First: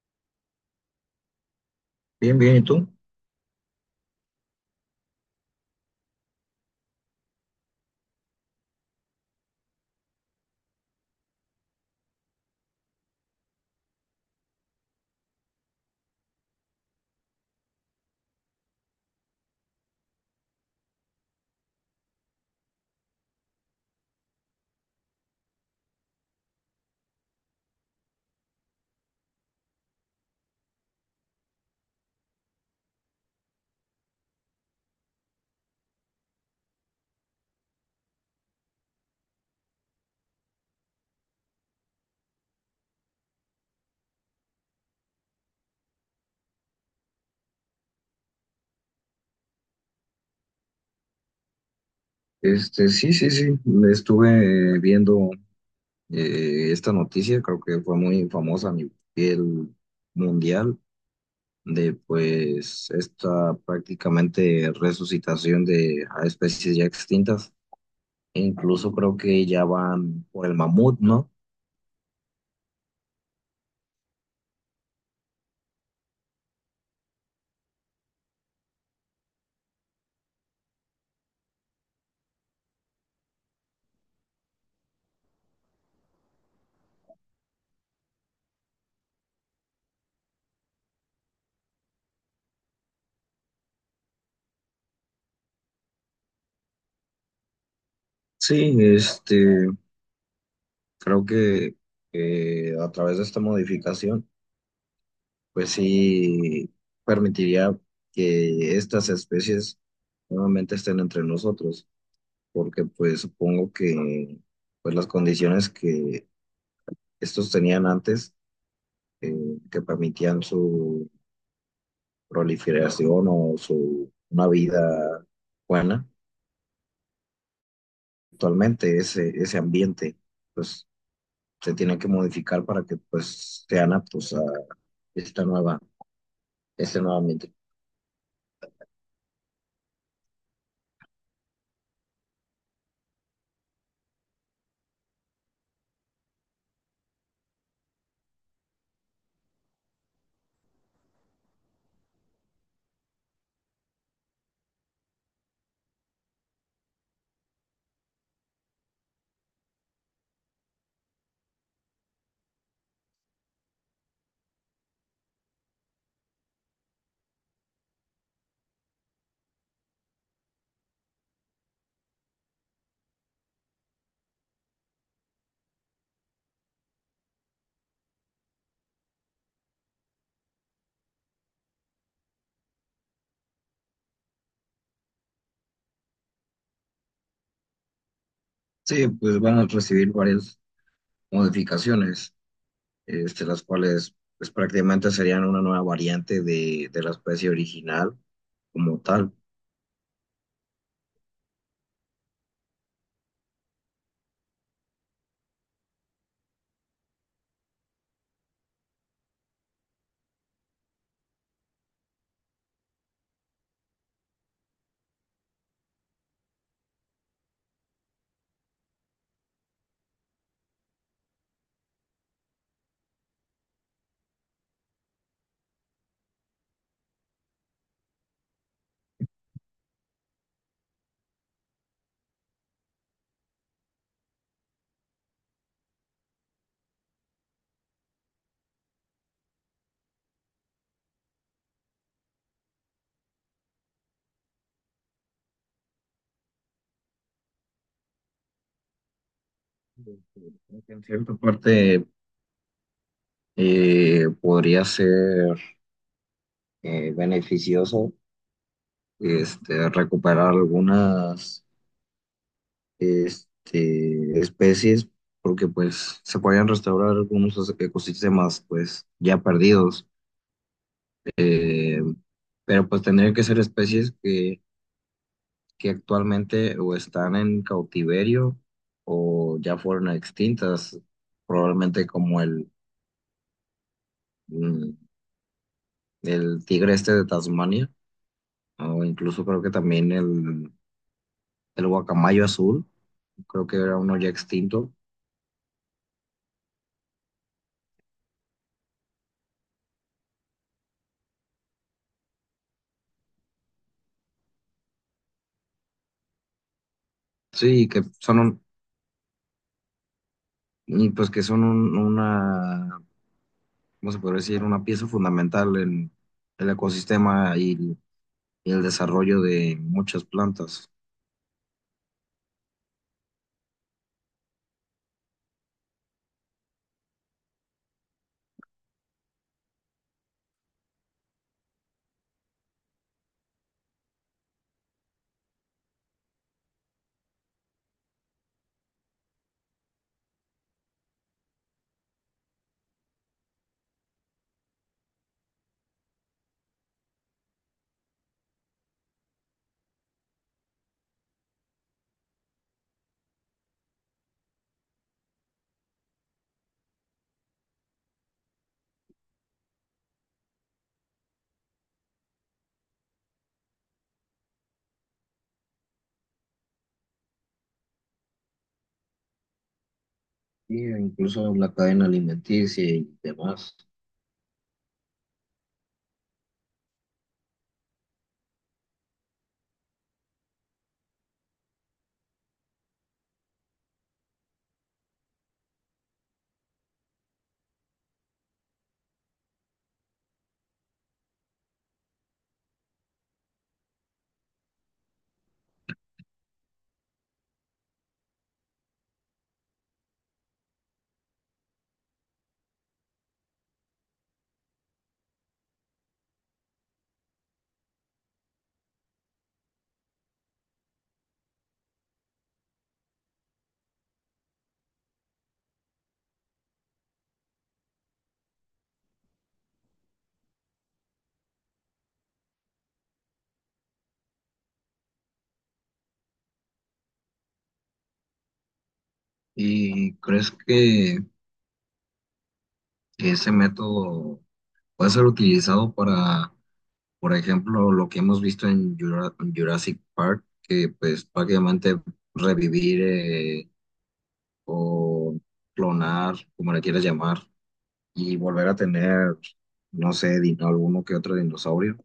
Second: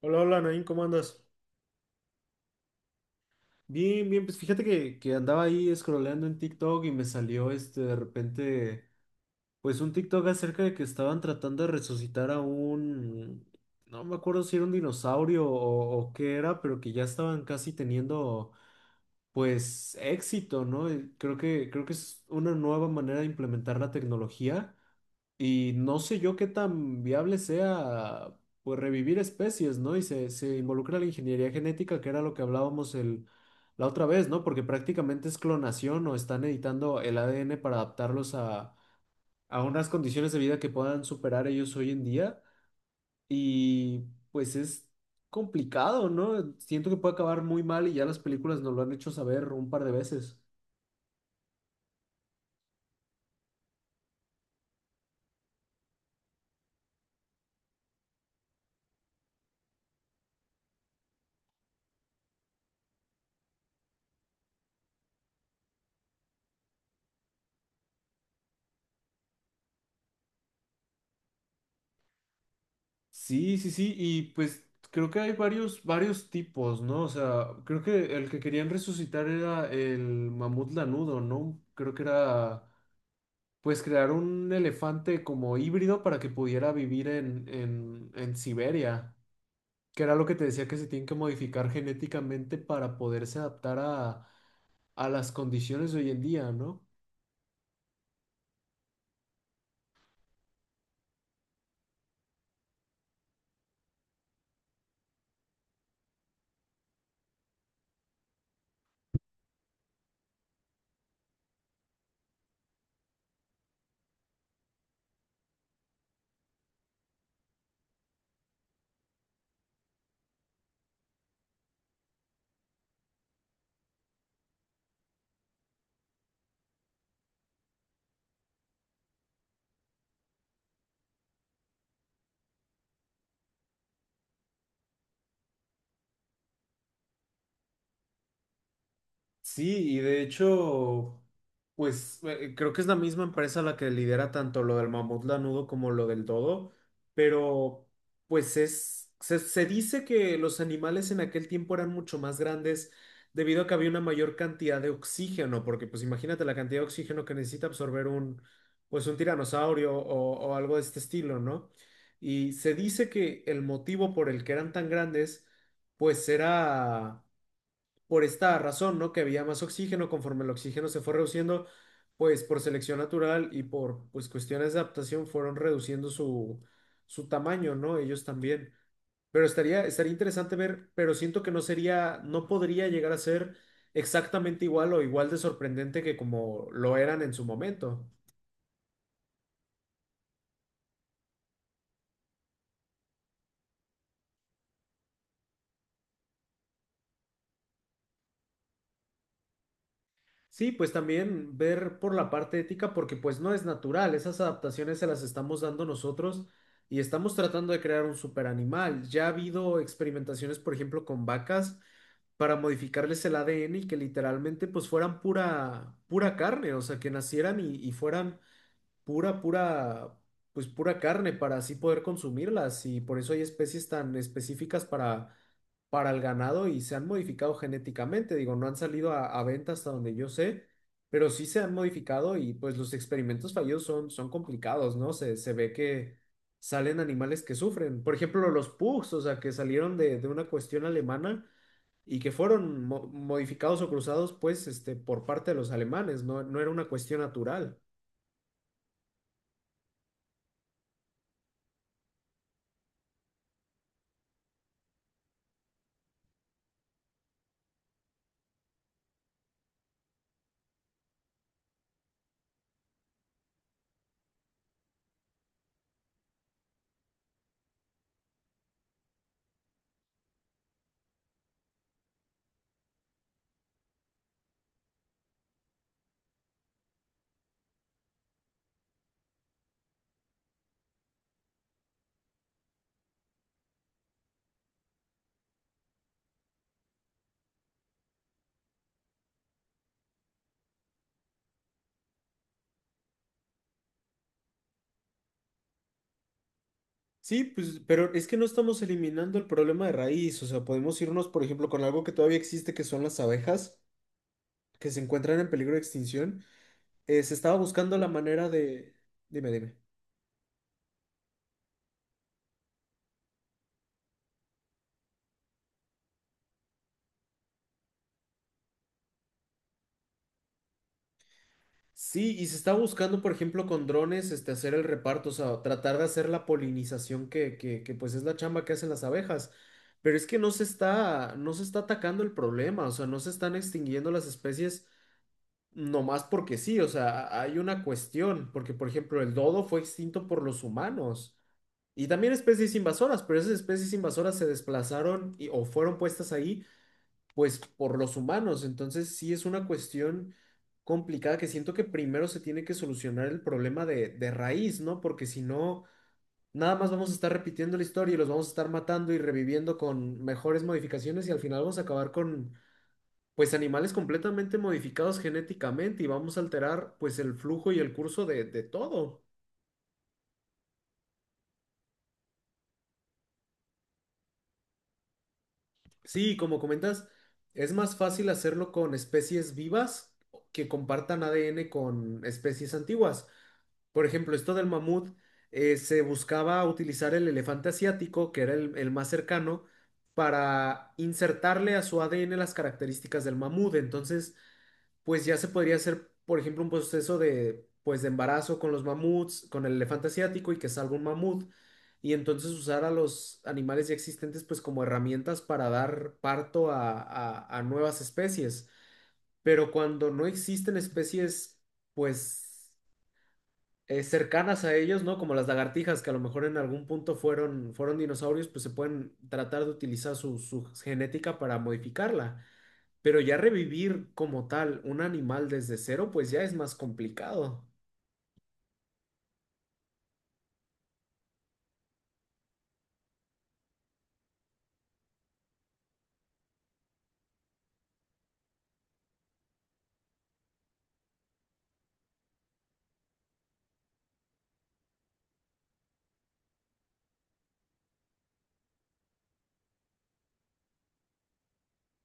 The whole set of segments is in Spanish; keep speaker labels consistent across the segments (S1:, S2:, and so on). S1: Hola, hola, Nain, ¿cómo andas?
S2: Bien, bien, ¿y tú?
S1: Bien, bien, pues fíjate que andaba ahí scrolleando en TikTok y me salió este de repente, pues un TikTok acerca de que estaban tratando de resucitar a un, no me acuerdo si era un dinosaurio o qué era, pero que ya estaban casi teniendo pues éxito, ¿no? Y creo que es una nueva manera de implementar la tecnología. Y no sé yo qué tan viable sea pues revivir especies, ¿no? Y se involucra la ingeniería genética, que era lo que hablábamos el, la otra vez, ¿no? Porque prácticamente es clonación o están editando el ADN para adaptarlos a unas condiciones de vida que puedan superar ellos hoy en día. Y pues es complicado, ¿no? Siento que puede acabar muy mal y ya las películas nos lo han hecho saber un par de veces.
S2: Sí, sí, sí, estuve viendo esta noticia, creo que fue muy famosa a nivel mundial, de pues esta prácticamente resucitación de a especies ya extintas, e incluso creo que ya van por el mamut, ¿no?
S1: Sí, sí, sí, y pues creo que hay varios tipos, ¿no? O sea, creo que el que querían resucitar era el mamut lanudo, ¿no? Creo que era, pues, crear un elefante como híbrido para que pudiera vivir en Siberia, que era lo que te decía que se tienen que modificar genéticamente para poderse adaptar a las condiciones de hoy en día, ¿no?
S2: Sí, creo que a través de esta modificación, pues sí permitiría que estas especies nuevamente estén entre nosotros. Porque pues supongo que pues las condiciones que estos tenían antes, eh, que permitían su proliferación o su una vida buena, actualmente ese ambiente pues se tiene que modificar para que pues sean aptos a esta nueva, este nuevo ambiente.
S1: Sí, y de hecho, pues creo que es la misma empresa la que lidera tanto lo del mamut lanudo como lo del dodo, pero pues es, se dice que los animales en aquel tiempo eran mucho más grandes debido a que había una mayor cantidad de oxígeno, porque pues imagínate la cantidad de oxígeno que necesita absorber un, pues un tiranosaurio o algo de este estilo, ¿no? Y se dice que el motivo por el que eran tan grandes, pues era por esta razón, ¿no? Que había más oxígeno, conforme el oxígeno se fue reduciendo, pues por selección natural y por pues cuestiones de adaptación fueron reduciendo su, su tamaño, ¿no? Ellos también. Pero estaría interesante ver, pero siento que no sería, no podría llegar a ser exactamente igual o igual de sorprendente que como lo eran en su momento.
S2: Sí, pues van a recibir varias modificaciones, este, las cuales pues prácticamente serían una nueva variante de la especie original como tal.
S1: Sí, pues también ver por la parte ética, porque pues no es natural, esas adaptaciones se las estamos dando nosotros y estamos tratando de crear un super animal. Ya ha habido experimentaciones, por ejemplo, con vacas para modificarles el ADN y que literalmente pues fueran pura, pura carne, o sea, que nacieran y fueran pura, pura, pues pura carne para así poder consumirlas y por eso hay especies tan específicas para el ganado y se han modificado genéticamente. Digo, no han salido a venta hasta donde yo sé, pero sí se han modificado y pues los experimentos fallidos son complicados, ¿no? Se ve que salen animales que sufren. Por ejemplo, los pugs, o sea, que salieron de una cuestión alemana y que fueron modificados o cruzados, pues, este, por parte de los alemanes, no, no era una cuestión natural.
S2: Creo que en cierta parte podría ser beneficioso, este, recuperar algunas, este, especies, porque pues se podrían restaurar algunos ecosistemas pues ya perdidos. Eh, pero pues tendrían que ser especies que actualmente o están en cautiverio o ya fueron extintas, probablemente como el, mm, el tigre este de Tasmania. O incluso creo que también el guacamayo azul, creo que era uno ya extinto.
S1: Sí, pues, pero es que no estamos eliminando el problema de raíz, o sea, podemos irnos, por ejemplo, con algo que todavía existe, que son las abejas, que se encuentran en peligro de extinción. Se estaba
S2: Sí,
S1: buscando
S2: que
S1: la
S2: son
S1: manera de... Dime, dime.
S2: y pues que son una, ¿cómo se podría decir? Una pieza fundamental en el ecosistema y el desarrollo de muchas plantas.
S1: Sí, y se está buscando, por ejemplo, con drones, este, hacer el reparto, o sea, tratar de hacer la polinización pues es la chamba que hacen las abejas. Pero es que no se está atacando el problema, o sea, no se están extinguiendo las especies nomás porque sí, o sea, hay una cuestión, porque por ejemplo, el dodo fue extinto por los humanos y también especies invasoras, pero esas especies invasoras se desplazaron o fueron puestas ahí pues por los humanos. Entonces sí es una cuestión complicada que siento que primero se tiene que solucionar el problema de raíz, ¿no? Porque si no, nada más vamos a estar repitiendo la historia y los vamos a estar matando y reviviendo con mejores modificaciones y al final vamos a acabar con, pues, animales completamente modificados genéticamente y vamos a alterar, pues, el flujo y el curso de todo.
S2: Y incluso la cadena alimenticia y demás.
S1: Sí, como comentas, es más fácil hacerlo con especies vivas que compartan ADN con especies antiguas. Por ejemplo, esto del mamut, se buscaba utilizar el elefante asiático, que era el más cercano, para insertarle a su ADN las características del mamut. Entonces, pues ya se podría hacer, por ejemplo, un proceso de, pues, de embarazo con los mamuts, con el elefante asiático y que salga un mamut. Y entonces usar a los animales ya existentes, pues, como herramientas para dar parto a, a nuevas especies. Pero cuando no existen especies, pues cercanas a ellos, ¿no? Como las lagartijas, que a lo mejor en algún punto fueron dinosaurios, pues se pueden tratar de utilizar su, su genética para modificarla. Pero ya revivir como tal un animal desde cero, pues ya es más complicado.
S2: ¿Y crees que ese método puede ser utilizado para, por ejemplo, lo que hemos visto en Jurassic Park? Que pues prácticamente revivir, o clonar, como le quieras llamar, y volver a tener, no sé, dino, alguno que otro dinosaurio,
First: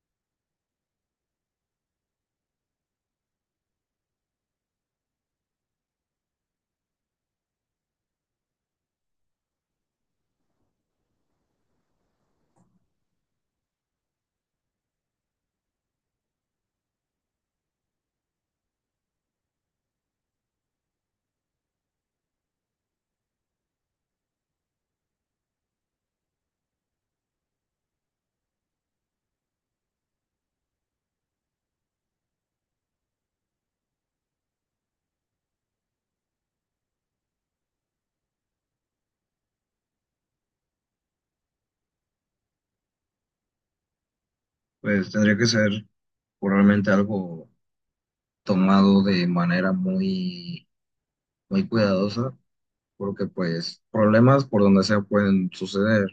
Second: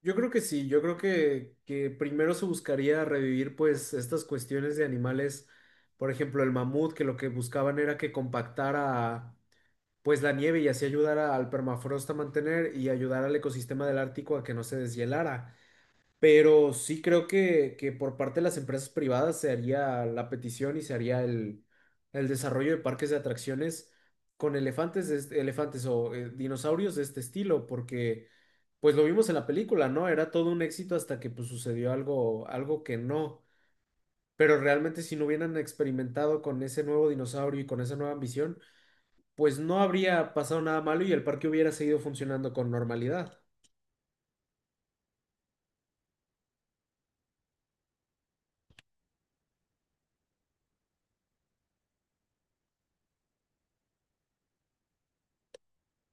S1: Yo creo que sí, yo creo que primero se buscaría revivir pues estas cuestiones de animales, por ejemplo el mamut, que lo que buscaban era que compactara pues la nieve y así ayudara al permafrost a mantener y ayudar al ecosistema del Ártico a que no se deshielara. Pero sí creo que por parte de las empresas privadas se haría la petición y se haría el desarrollo de parques de atracciones con elefantes, de elefantes o dinosaurios de este estilo, porque pues lo vimos en la película, ¿no? Era todo un éxito hasta que pues sucedió algo, algo que no. Pero realmente si no hubieran experimentado con ese nuevo dinosaurio y con esa nueva ambición, pues no habría pasado nada malo y el parque hubiera seguido funcionando con normalidad.
S2: pues tendría que ser probablemente algo tomado de manera muy, muy cuidadosa, porque pues problemas por donde sea pueden suceder,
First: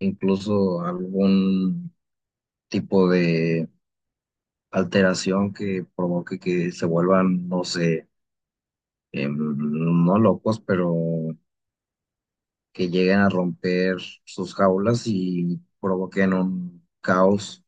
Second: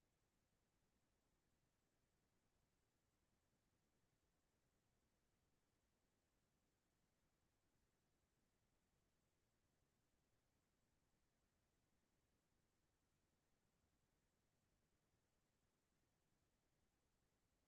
S2: incluso algún tipo de alteración que provoque que se vuelvan, no sé, no locos, pero que lleguen a romper sus jaulas y provoquen un caos.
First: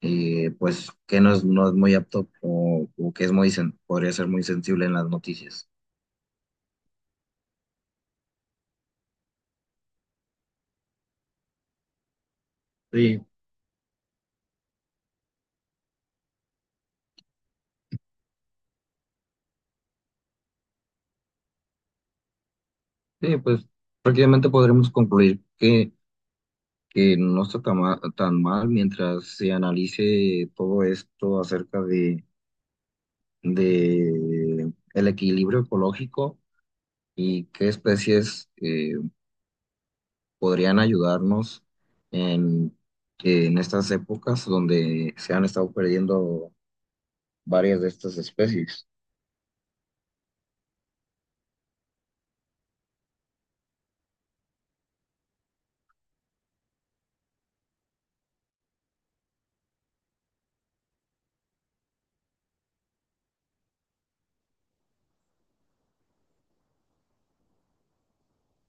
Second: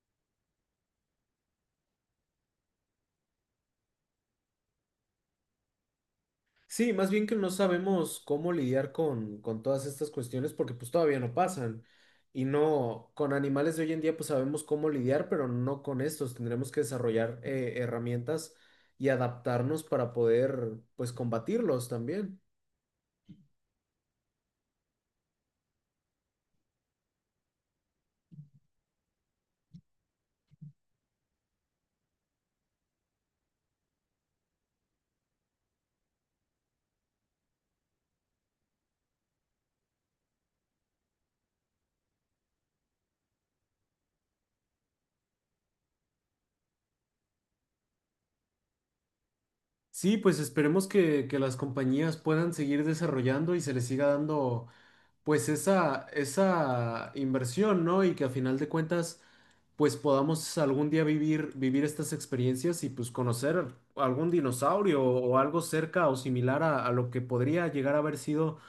S2: Pues que no es, no es muy apto o que es muy, podría ser muy sensible en las noticias.
S1: Sí, más bien que no sabemos cómo lidiar con todas estas cuestiones porque pues todavía no pasan. Y no,
S2: Sí,
S1: con animales de hoy en día pues sabemos cómo lidiar, pero no con estos. Tendremos que desarrollar herramientas y adaptarnos para poder pues combatirlos también.
S2: sí, pues prácticamente podremos concluir que no está tan mal, mientras se analice todo esto acerca de el equilibrio ecológico. Y qué especies podrían ayudarnos en, en estas épocas donde se han estado perdiendo varias de estas especies.
S1: Sí, pues esperemos que las compañías puedan seguir desarrollando y se les siga dando pues esa inversión, ¿no? Y que a final de cuentas, pues podamos algún día vivir, vivir estas experiencias y pues conocer algún dinosaurio o algo cerca o similar a lo que podría llegar a haber sido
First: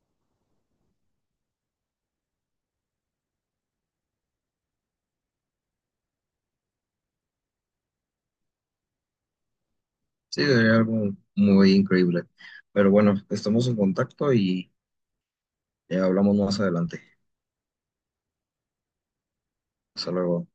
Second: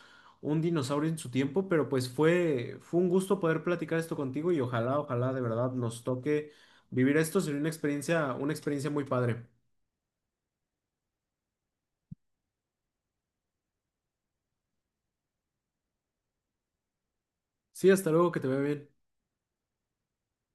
S1: un dinosaurio en su tiempo, pero pues fue, fue un gusto poder platicar esto contigo y ojalá, ojalá de verdad nos toque vivir esto, sería una experiencia muy padre.
S2: Sí, sería algo muy increíble. Pero bueno, estamos en contacto y hablamos más adelante.
S1: Sí, hasta luego, que te vea bien.
S2: Hasta luego.